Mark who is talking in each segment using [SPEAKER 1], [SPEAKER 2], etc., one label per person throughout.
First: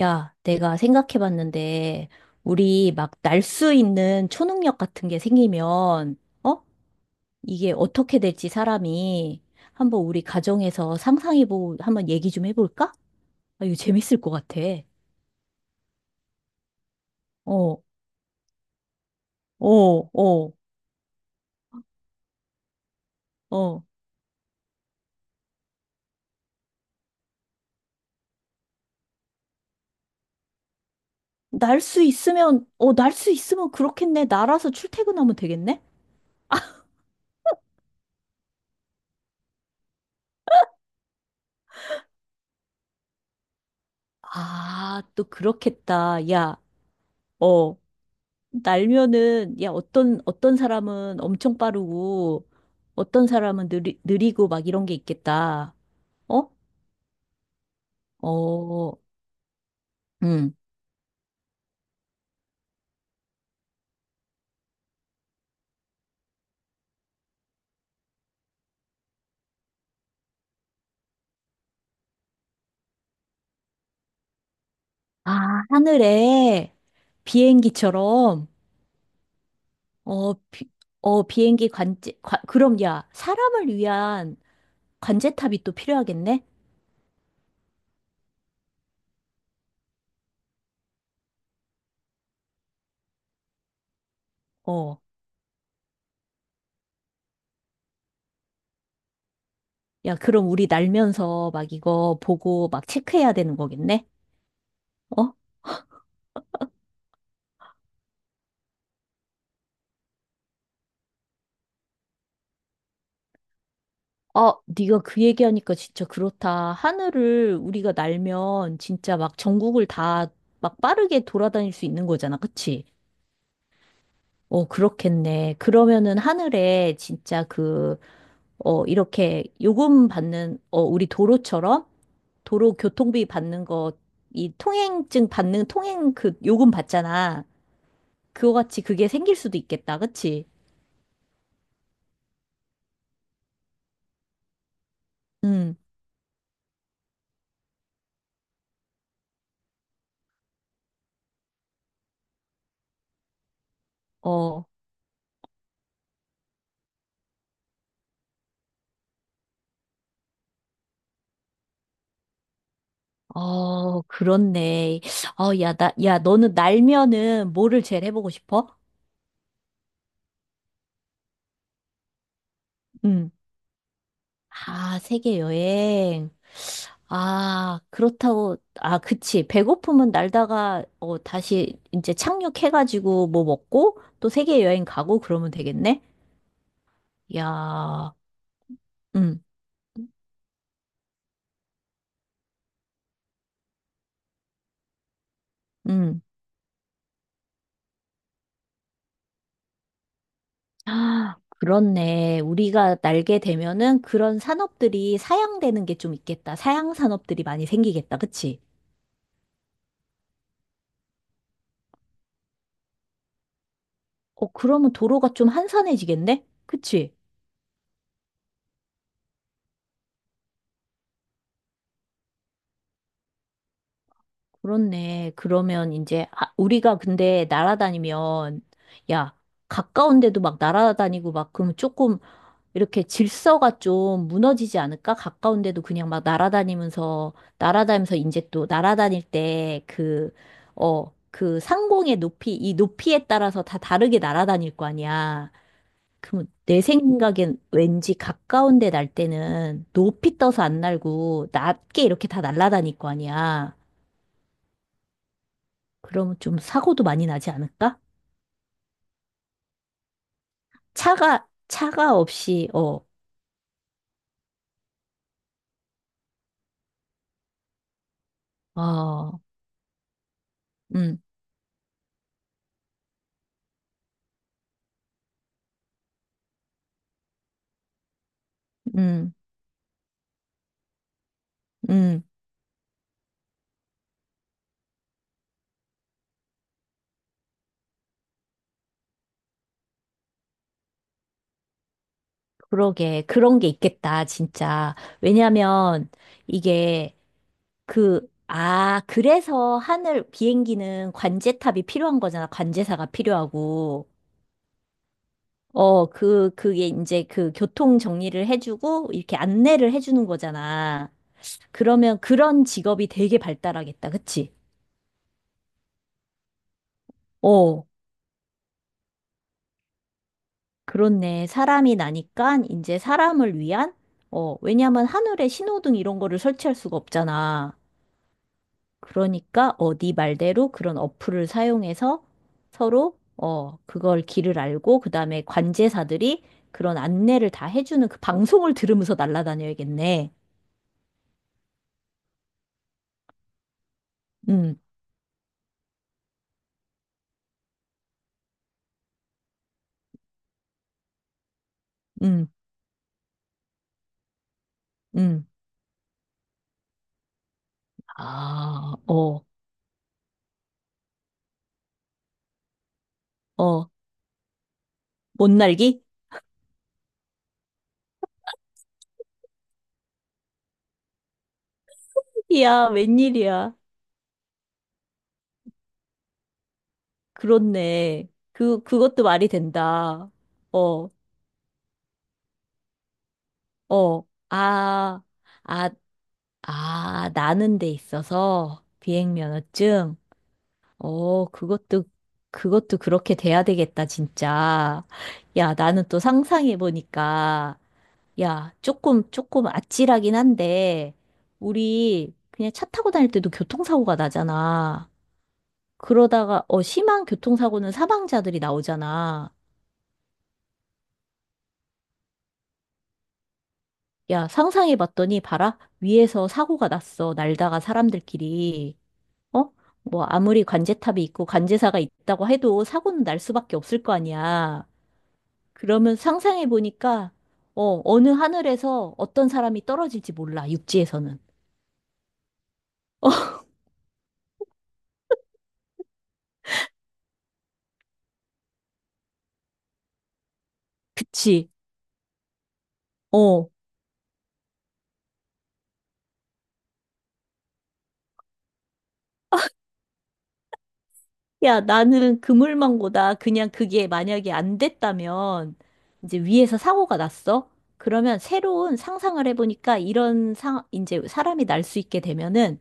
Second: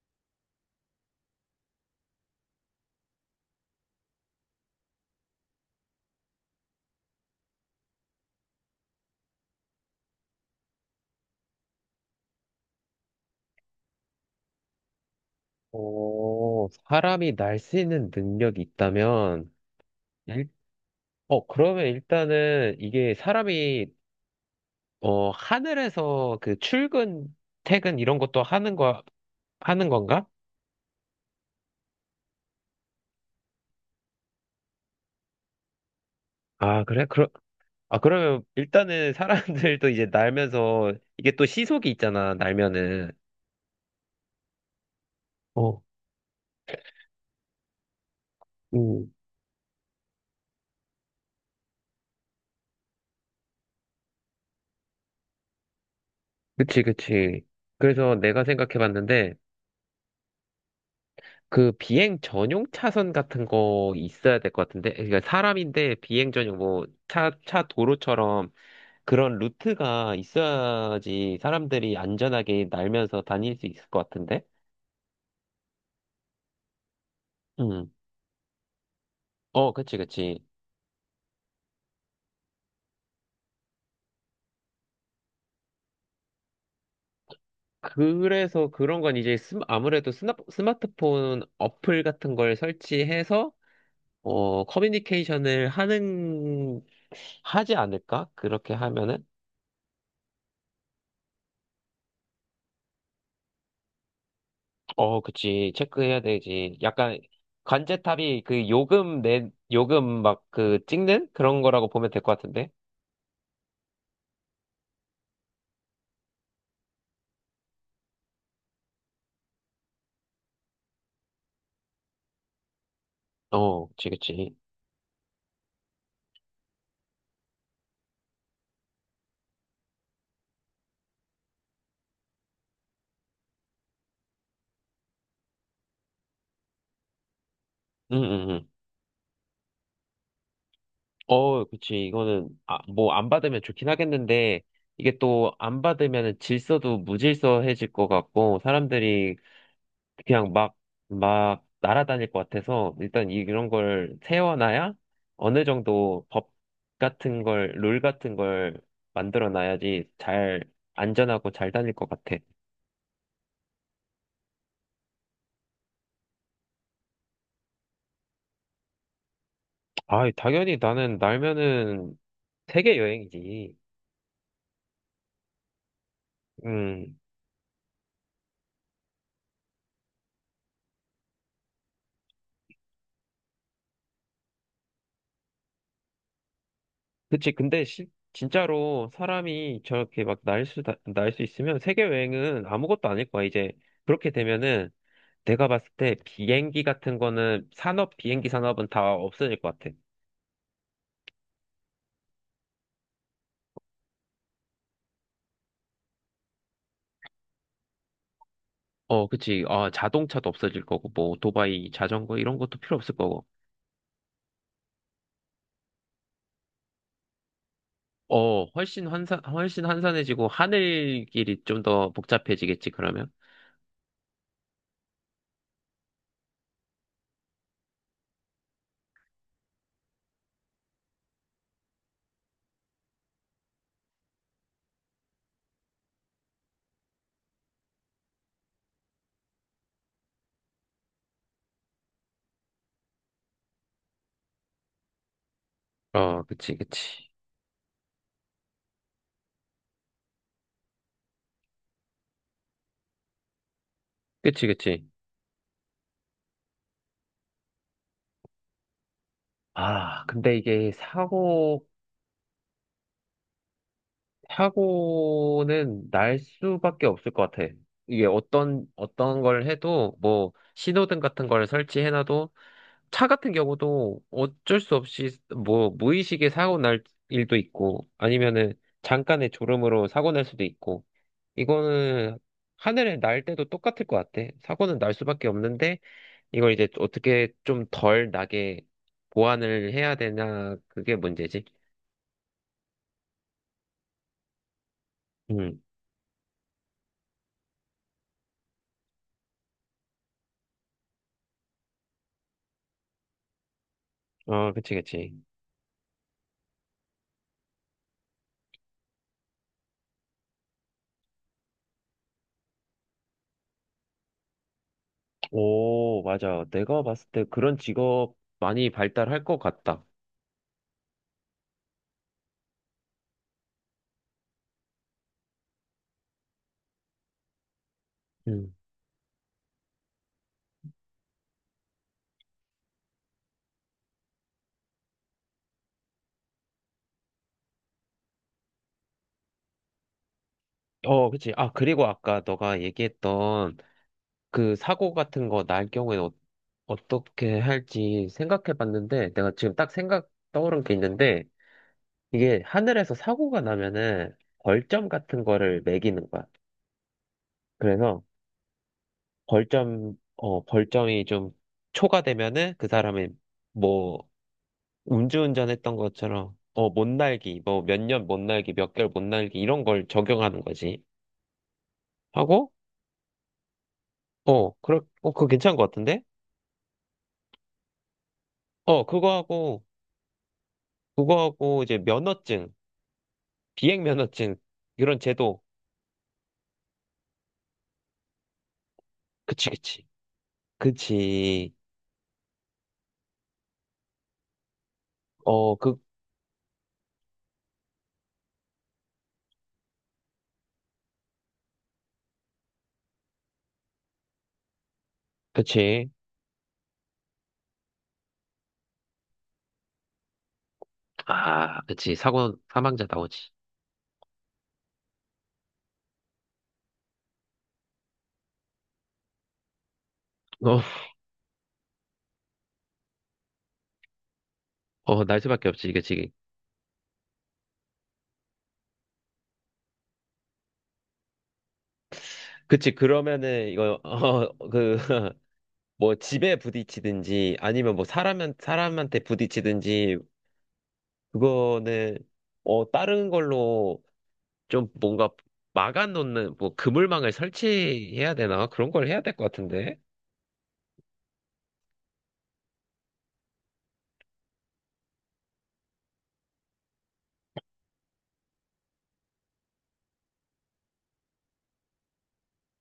[SPEAKER 1] 야, 내가 생각해봤는데, 우리 막 날 수 있는 초능력 같은 게 생기면, 어? 이게 어떻게 될지 사람이 한번 우리 가정에서 상상해보고 한번 얘기 좀 해볼까? 아, 이거 재밌을 것 같아.
[SPEAKER 2] 오, 사람이 날 수
[SPEAKER 1] 어,
[SPEAKER 2] 있는 능력이 있다면,
[SPEAKER 1] 어,
[SPEAKER 2] 일,
[SPEAKER 1] 어,
[SPEAKER 2] 그러면 일단은 이게
[SPEAKER 1] 어.
[SPEAKER 2] 사람이, 하늘에서 그 출근, 퇴근 이런 것도 하는 거, 하는 건가?
[SPEAKER 1] 날 수 있으면, 날 수 있으면 그렇겠네. 날아서 출퇴근하면 되겠네?
[SPEAKER 2] 아, 그래? 그러, 아, 그러면 일단은 사람들도 이제 날면서, 이게 또 시속이 있잖아, 날면은.
[SPEAKER 1] 아, 또
[SPEAKER 2] 어,
[SPEAKER 1] 그렇겠다. 야, 어.
[SPEAKER 2] 음.
[SPEAKER 1] 날면은 야 어떤 사람은 엄청 빠르고 어떤 사람은 느리고 막 이런 게 있겠다. 어?
[SPEAKER 2] 그치. 그래서 내가 생각해
[SPEAKER 1] 어,
[SPEAKER 2] 봤는데,
[SPEAKER 1] 음.
[SPEAKER 2] 그 비행 전용 차선 같은 거 있어야 될 것 같은데, 그러니까 사람인데 비행 전용 뭐 차 도로처럼 그런 루트가 있어야지 사람들이 안전하게 날면서 다닐 수 있을 것 같은데?
[SPEAKER 1] 아, 하늘에
[SPEAKER 2] 음.
[SPEAKER 1] 비행기처럼
[SPEAKER 2] 어, 그치,
[SPEAKER 1] 어,
[SPEAKER 2] 그치.
[SPEAKER 1] 비, 어 비행기 관제 관, 그럼 야 사람을 위한 관제탑이 또 필요하겠네.
[SPEAKER 2] 그래서 그런 건 이제 스마트폰 어플 같은 걸 설치해서
[SPEAKER 1] 어.
[SPEAKER 2] 커뮤니케이션을 하는, 하지 않을까? 그렇게 하면은?
[SPEAKER 1] 야, 그럼 우리 날면서 막 이거 보고 막 체크해야 되는 거겠네.
[SPEAKER 2] 어,
[SPEAKER 1] 어?
[SPEAKER 2] 그치. 체크해야 되지. 약간 관제탑이 그 요금 내, 요금 막 그 찍는 그런 거라고 보면 될 것 같은데?
[SPEAKER 1] 아, 네가 그 얘기하니까 진짜 그렇다. 하늘을 우리가 날면 진짜 막 전국을 다 막 빠르게 돌아다닐 수 있는 거잖아. 그치?
[SPEAKER 2] 어, 그치.
[SPEAKER 1] 어, 그렇겠네. 그러면은 하늘에 진짜 그, 어, 이렇게 요금 받는, 어, 우리 도로처럼 도로 교통비 받는 거, 이 통행증 받는 통행 그 요금 받잖아.
[SPEAKER 2] 응, 응,
[SPEAKER 1] 그거
[SPEAKER 2] 응.
[SPEAKER 1] 같이 그게 생길 수도 있겠다. 그치?
[SPEAKER 2] 어, 그치. 이거는, 아, 뭐 안 받으면 좋긴 하겠는데, 이게 또
[SPEAKER 1] 응,
[SPEAKER 2] 안 받으면 질서도 무질서해질 것 같고, 사람들이 그냥 막, 막 날아다닐 것 같아서 일단 이- 런 걸
[SPEAKER 1] 어.
[SPEAKER 2] 세워놔야 어느 정도 법 같은 걸, 룰 같은 걸 만들어 놔야지 잘 안전하고 잘 다닐 것 같아.
[SPEAKER 1] 어, 그렇네. 어, 야, 나, 야, 너는 날면은 뭐를 제일 해보고 싶어?
[SPEAKER 2] 아, 당연히 나는 날면은 세계
[SPEAKER 1] 응.
[SPEAKER 2] 여행이지.
[SPEAKER 1] 아, 세계 여행.
[SPEAKER 2] 음,
[SPEAKER 1] 아, 그렇다고, 아, 그치. 배고픔은 날다가, 어, 다시 이제 착륙해가지고 뭐 먹고 또 세계 여행 가고 그러면 되겠네?
[SPEAKER 2] 그치. 근데 실
[SPEAKER 1] 야,
[SPEAKER 2] 진짜로
[SPEAKER 1] 응,
[SPEAKER 2] 사람이 저렇게 막 날 수 있으면 세계 여행은 아무것도 아닐 거야. 이제 그렇게 되면은 내가 봤을 때
[SPEAKER 1] 응.
[SPEAKER 2] 비행기 같은 거는 산업, 비행기 산업은 다 없어질 것 같아.
[SPEAKER 1] 아, 그렇네. 우리가 날게 되면은 그런 산업들이 사양되는 게 좀 있겠다. 사양 산업들이 많이 생기겠다. 그치?
[SPEAKER 2] 어, 그치. 아, 자동차도 없어질 거고, 뭐, 오토바이, 자전거, 이런 것도 필요 없을 거고.
[SPEAKER 1] 어, 그러면 도로가 좀 한산해지겠네? 그치?
[SPEAKER 2] 어, 훨씬 환산, 훨씬 환산해지고 하늘길이 좀 더 복잡해지겠지, 그러면?
[SPEAKER 1] 그렇네. 그러면 이제, 아, 우리가 근데 날아다니면, 야, 가까운 데도 막 날아다니고 막 그러면 조금 이렇게 질서가 좀 무너지지 않을까? 가까운 데도 그냥 막 날아다니면서, 날아다니면서 이제 또 날아다닐 때 그, 어, 그 상공의 높이, 이 높이에 따라서 다 다르게 날아다닐 거 아니야.
[SPEAKER 2] 어,
[SPEAKER 1] 그럼
[SPEAKER 2] 그치,
[SPEAKER 1] 내
[SPEAKER 2] 그치.
[SPEAKER 1] 생각엔 왠지 가까운 데 날 때는 높이 떠서 안 날고 낮게 이렇게 다 날아다닐 거 아니야.
[SPEAKER 2] 그치.
[SPEAKER 1] 그러면 좀 사고도 많이 나지 않을까?
[SPEAKER 2] 아, 근데 이게 사고,
[SPEAKER 1] 차가 없이, 어,
[SPEAKER 2] 사고는 날 수밖에 없을 것 같아. 이게 어떤,
[SPEAKER 1] 어,
[SPEAKER 2] 어떤 걸 해도, 뭐,
[SPEAKER 1] 음,
[SPEAKER 2] 신호등 같은 걸 설치해놔도, 차 같은 경우도 어쩔 수 없이 뭐 무의식에 사고 날 일도 있고 아니면은
[SPEAKER 1] 음,
[SPEAKER 2] 잠깐의 졸음으로 사고 날 수도 있고
[SPEAKER 1] 음,
[SPEAKER 2] 이거는 하늘에 날 때도 똑같을 것 같아. 사고는 날 수밖에 없는데 이걸 이제 어떻게 좀 덜 나게 보완을 해야 되나 그게 문제지.
[SPEAKER 1] 그러게. 그런 게 있겠다, 진짜.
[SPEAKER 2] 음.
[SPEAKER 1] 왜냐면 이게 그, 아, 그래서 하늘 비행기는 관제탑이 필요한 거잖아. 관제사가 필요하고.
[SPEAKER 2] 어, 그치.
[SPEAKER 1] 어, 그, 그게 이제 그 교통 정리를 해주고 이렇게 안내를 해주는 거잖아. 그러면 그런 직업이 되게 발달하겠다. 그치?
[SPEAKER 2] 오, 맞아. 내가 봤을 때 그런
[SPEAKER 1] 어,
[SPEAKER 2] 직업 많이 발달할 것 같다.
[SPEAKER 1] 그렇네. 사람이 나니까 이제 사람을 위한? 어, 왜냐면 하늘에 신호등 이런 거를 설치할 수가 없잖아.
[SPEAKER 2] 음.
[SPEAKER 1] 그러니까, 어, 네 말대로 그런 어플을 사용해서 서로, 어, 그걸 길을 알고, 그 다음에 관제사들이 그런 안내를 다 해주는 그 방송을 들으면서 날아다녀야겠네.
[SPEAKER 2] 어, 그치. 아, 그리고 아까 너가 얘기했던 그
[SPEAKER 1] 음,
[SPEAKER 2] 사고 같은 거 날 경우에 어, 어떻게 할지 생각해 봤는데 내가 지금 딱 생각 떠오른 게 있는데
[SPEAKER 1] 음,
[SPEAKER 2] 이게 하늘에서 사고가 나면은 벌점 같은
[SPEAKER 1] 음.
[SPEAKER 2] 거를 매기는 거야. 그래서
[SPEAKER 1] 아, 어,
[SPEAKER 2] 벌점 벌점이 좀 초과되면은 그 사람이
[SPEAKER 1] 어,
[SPEAKER 2] 뭐
[SPEAKER 1] 못
[SPEAKER 2] 음주운전했던
[SPEAKER 1] 날기?
[SPEAKER 2] 것처럼 못 날기 뭐 몇 년 못 날기 몇 개월 못 날기 이런 걸 적용하는 거지. 하고
[SPEAKER 1] 야, 웬일이야.
[SPEAKER 2] 어 그렇 어 그거 괜찮은 것 같은데?
[SPEAKER 1] 그렇네.
[SPEAKER 2] 어
[SPEAKER 1] 그것도
[SPEAKER 2] 그거
[SPEAKER 1] 말이
[SPEAKER 2] 하고
[SPEAKER 1] 된다. 어,
[SPEAKER 2] 그거 하고 이제 면허증
[SPEAKER 1] 어,
[SPEAKER 2] 비행면허증 이런
[SPEAKER 1] 아,
[SPEAKER 2] 제도
[SPEAKER 1] 아, 아, 나는 데 있어서
[SPEAKER 2] 그치 그치
[SPEAKER 1] 비행면허증? 어,
[SPEAKER 2] 그치
[SPEAKER 1] 그것도, 그것도 그렇게 돼야 되겠다, 진짜. 야,
[SPEAKER 2] 어
[SPEAKER 1] 나는 또 상상해보니까, 야, 조금 아찔하긴 한데, 우리 그냥 차 타고 다닐 때도 교통사고가 나잖아.
[SPEAKER 2] 그치
[SPEAKER 1] 그러다가 어 심한 교통사고는 사망자들이 나오잖아.
[SPEAKER 2] 아 그치 사고 사망자 나오지
[SPEAKER 1] 야, 상상해 봤더니 봐라. 위에서 사고가 났어. 날다가 사람들끼리. 어? 뭐 아무리 관제탑이 있고 관제사가 있다고 해도 사고는 날 수밖에 없을 거 아니야.
[SPEAKER 2] 어어날 수밖에 없지
[SPEAKER 1] 그러면
[SPEAKER 2] 그치
[SPEAKER 1] 상상해 보니까 어 어느 하늘에서 어떤 사람이 떨어질지 몰라. 육지에서는.
[SPEAKER 2] 그치 그러면은 이거 어그뭐 집에 부딪히든지 아니면 뭐 사람한테 부딪히든지
[SPEAKER 1] 그치?
[SPEAKER 2] 그거는 다른
[SPEAKER 1] 어.
[SPEAKER 2] 걸로 좀 뭔가 막아놓는 뭐 그물망을 설치해야 되나 그런 걸 해야 될 것 같은데
[SPEAKER 1] 야, 나는 그물망고다. 그냥 그게 만약에 안 됐다면 이제 위에서 사고가 났어. 그러면 새로운 상상을 해보니까 이런 상, 이제 사람이 날 수 있게 되면은,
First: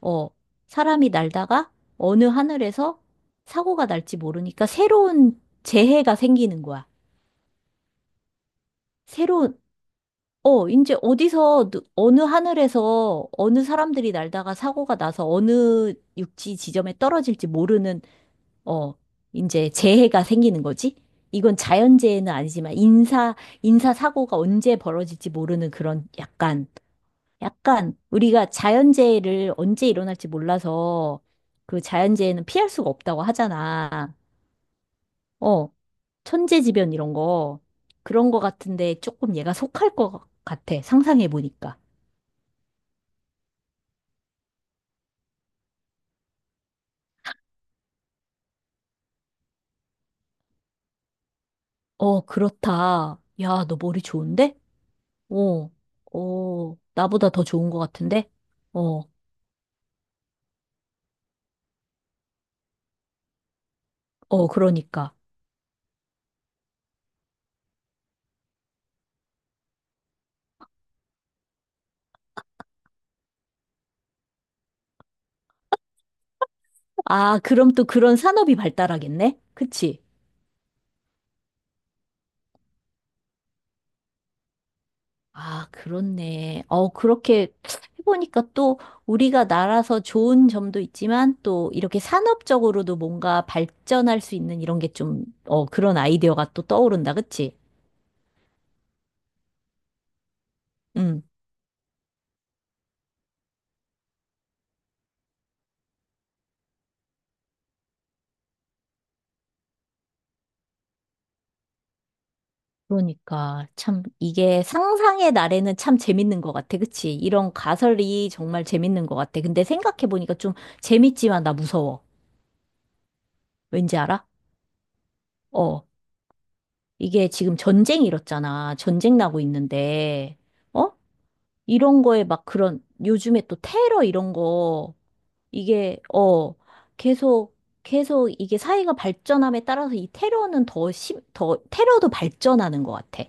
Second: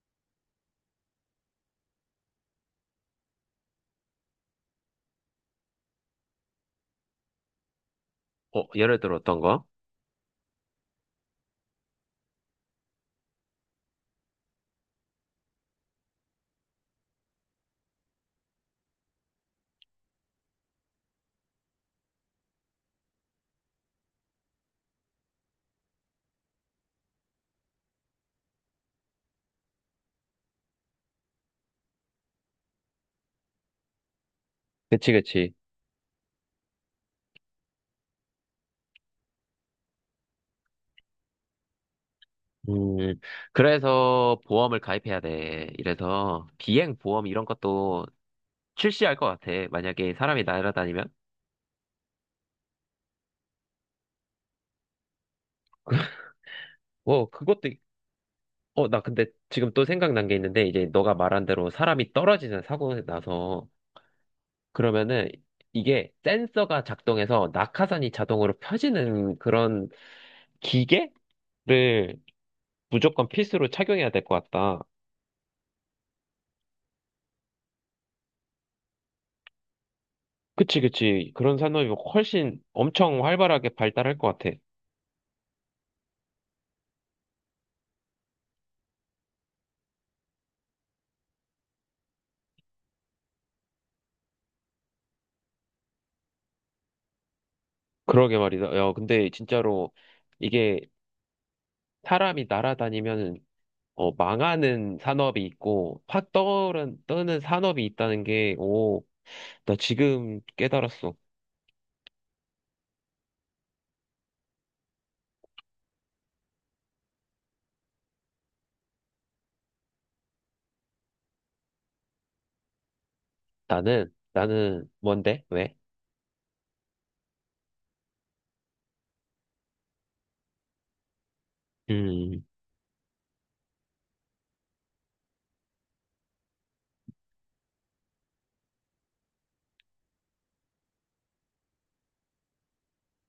[SPEAKER 1] 어, 사람이 날다가 어느 하늘에서 사고가 날지 모르니까 새로운 재해가 생기는 거야.
[SPEAKER 2] 어 예를 들어 어떤
[SPEAKER 1] 새로운,
[SPEAKER 2] 거
[SPEAKER 1] 어, 이제 어디서, 누- 어느 하늘에서 어느 사람들이 날다가 사고가 나서 어느 육지 지점에 떨어질지 모르는 어, 이제 재해가 생기는 거지? 이건 자연재해는 아니지만 인사사고가 언제 벌어질지 모르는 그런 약간, 약간 우리가 자연재해를 언제 일어날지 몰라서 그 자연재해는 피할 수가 없다고 하잖아.
[SPEAKER 2] 그치
[SPEAKER 1] 어, 천재지변 이런 거. 그런 거 같은데 조금 얘가 속할 것 같아. 상상해 보니까.
[SPEAKER 2] 음, 그래서 보험을 가입해야 돼. 이래서 비행 보험 이런 것도 출시할 것 같아. 만약에 사람이 날아다니면.
[SPEAKER 1] 어, 그렇다. 야, 너 머리 좋은데? 어, 어,
[SPEAKER 2] 어,
[SPEAKER 1] 나보다 더
[SPEAKER 2] 그것도,
[SPEAKER 1] 좋은 것
[SPEAKER 2] 있-
[SPEAKER 1] 같은데?
[SPEAKER 2] 어, 나
[SPEAKER 1] 어,
[SPEAKER 2] 근데 지금 또 생각난 게 있는데, 이제 너가 말한 대로 사람이 떨어지는 사고 나서,
[SPEAKER 1] 어, 그러니까.
[SPEAKER 2] 그러면은 이게 센서가 작동해서 낙하산이 자동으로 펴지는 그런 기계를 무조건 필수로 착용해야 될 것 같다.
[SPEAKER 1] 아, 그럼 또 그런 산업이 발달하겠네? 그치?
[SPEAKER 2] 그치. 그런 산업이 훨씬 엄청 활발하게 발달할 것 같아.
[SPEAKER 1] 아, 그렇네. 어, 그렇게 해보니까 또 우리가 나라서 좋은 점도 있지만 또 이렇게 산업적으로도 뭔가 발전할 수 있는 이런 게 좀, 어, 그런 아이디어가 또 떠오른다. 그치?
[SPEAKER 2] 그러게 말이다. 야, 근데 진짜로 이게
[SPEAKER 1] 음.
[SPEAKER 2] 사람이 날아다니면 어, 망하는 산업이 있고 확 떠오른, 떠는 산업이 있다는 게, 오, 나 지금 깨달았어.
[SPEAKER 1] 그러니까 참 이게 상상의 날에는 참 재밌는 것 같아. 그치? 이런 가설이 정말 재밌는 것 같아. 근데 생각해보니까 좀 재밌지만 나 무서워. 왠지
[SPEAKER 2] 나는,
[SPEAKER 1] 알아?
[SPEAKER 2] 나는 뭔데? 왜?
[SPEAKER 1] 어. 이게 지금 전쟁 일었잖아. 전쟁 나고 있는데, 어? 이런 거에
[SPEAKER 2] 음,
[SPEAKER 1] 막 그런, 요즘에 또 테러 이런 거, 이게, 어, 계속, 계속 이게 사회가 발전함에 따라서 이 테러는 더, 테러도 발전하는 것 같아.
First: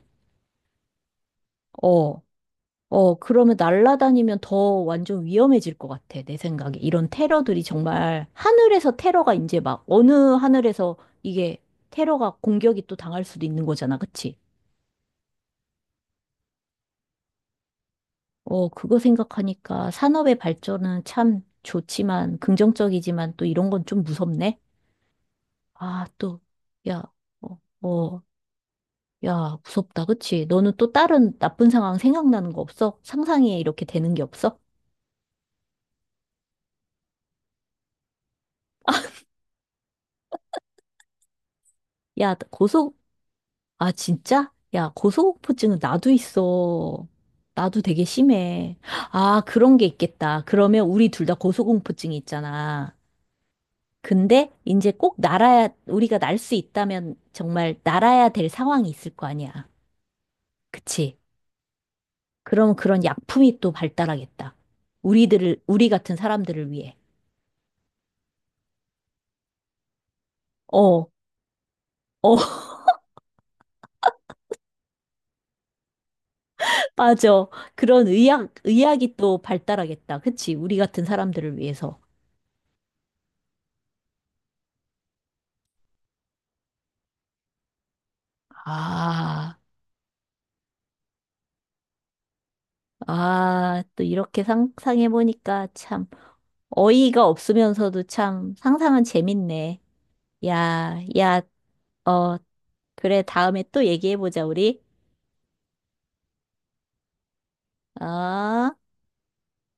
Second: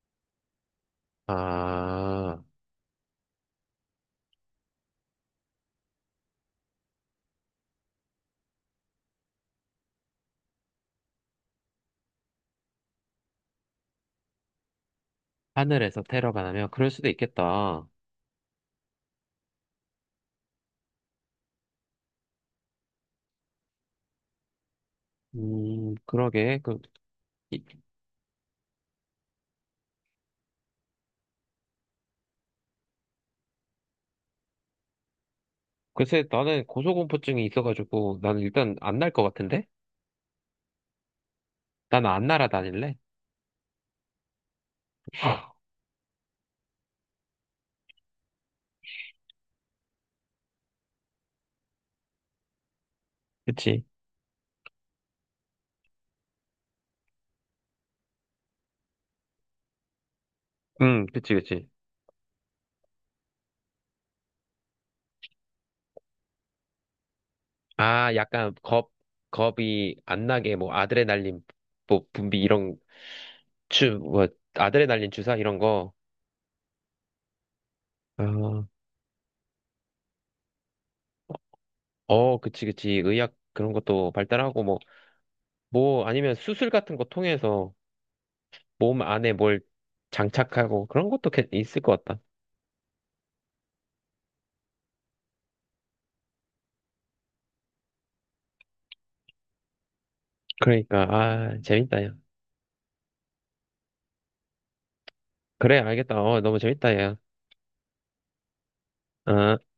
[SPEAKER 1] 어,
[SPEAKER 2] 아,
[SPEAKER 1] 어, 그러면 날아다니면 더 완전 위험해질 것 같아. 내 생각에. 이런 테러들이 정말, 하늘에서 테러가 이제 막, 어느 하늘에서 이게 테러가 공격이 또 당할 수도 있는 거잖아. 그치?
[SPEAKER 2] 하늘에서 테러가 나면 그럴 수도 있겠다.
[SPEAKER 1] 어, 그거 생각하니까 산업의 발전은 참 좋지만, 긍정적이지만 또 이런 건 좀 무섭네? 아, 또,
[SPEAKER 2] 그러게. 그,
[SPEAKER 1] 야, 어,
[SPEAKER 2] 이-
[SPEAKER 1] 어, 야, 무섭다, 그치? 너는 또 다른 나쁜 상황 생각나는 거 없어? 상상에 이렇게 되는 게 없어?
[SPEAKER 2] 글쎄, 나는 고소공포증이 있어가지고 나는 일단 안 날 것 같은데? 나는 안
[SPEAKER 1] 야, 고소,
[SPEAKER 2] 날아다닐래.
[SPEAKER 1] 아, 진짜? 야, 고소공포증은 나도 있어. 나도 되게 심해. 아, 그런 게 있겠다. 그러면 우리 둘 다 고소공포증이 있잖아.
[SPEAKER 2] 그치?
[SPEAKER 1] 근데 이제 꼭 날아야, 우리가 날 수 있다면 정말 날아야 될 상황이 있을 거 아니야.
[SPEAKER 2] 응,
[SPEAKER 1] 그치?
[SPEAKER 2] 그치.
[SPEAKER 1] 그럼 그런 약품이 또 발달하겠다. 우리 같은 사람들을 위해.
[SPEAKER 2] 아, 약간 겁, 겁이 안 나게, 뭐,
[SPEAKER 1] 어,
[SPEAKER 2] 아드레날린, 뭐,
[SPEAKER 1] 어,
[SPEAKER 2] 분비 이런, 주, 뭐, 아드레날린 주사 이런 거.
[SPEAKER 1] 맞아. 그런
[SPEAKER 2] 아,
[SPEAKER 1] 의학이 또 발달하겠다. 그치? 우리 같은 사람들을 위해서.
[SPEAKER 2] 어, 그치. 의학 그런 것도 발달하고, 뭐, 아니면 수술 같은 거 통해서 몸 안에
[SPEAKER 1] 아,
[SPEAKER 2] 뭘 장착하고 그런 것도 괜- 있을 것 같다.
[SPEAKER 1] 아, 또 이렇게 상상해보니까 참 어이가 없으면서도 참 상상은 재밌네. 야,
[SPEAKER 2] 그러니까,
[SPEAKER 1] 야,
[SPEAKER 2] 아, 재밌다, 야.
[SPEAKER 1] 어, 그래, 다음에 또 얘기해보자, 우리.
[SPEAKER 2] 그래, 알겠다. 어, 너무 재밌다, 야.
[SPEAKER 1] 어?
[SPEAKER 2] 어.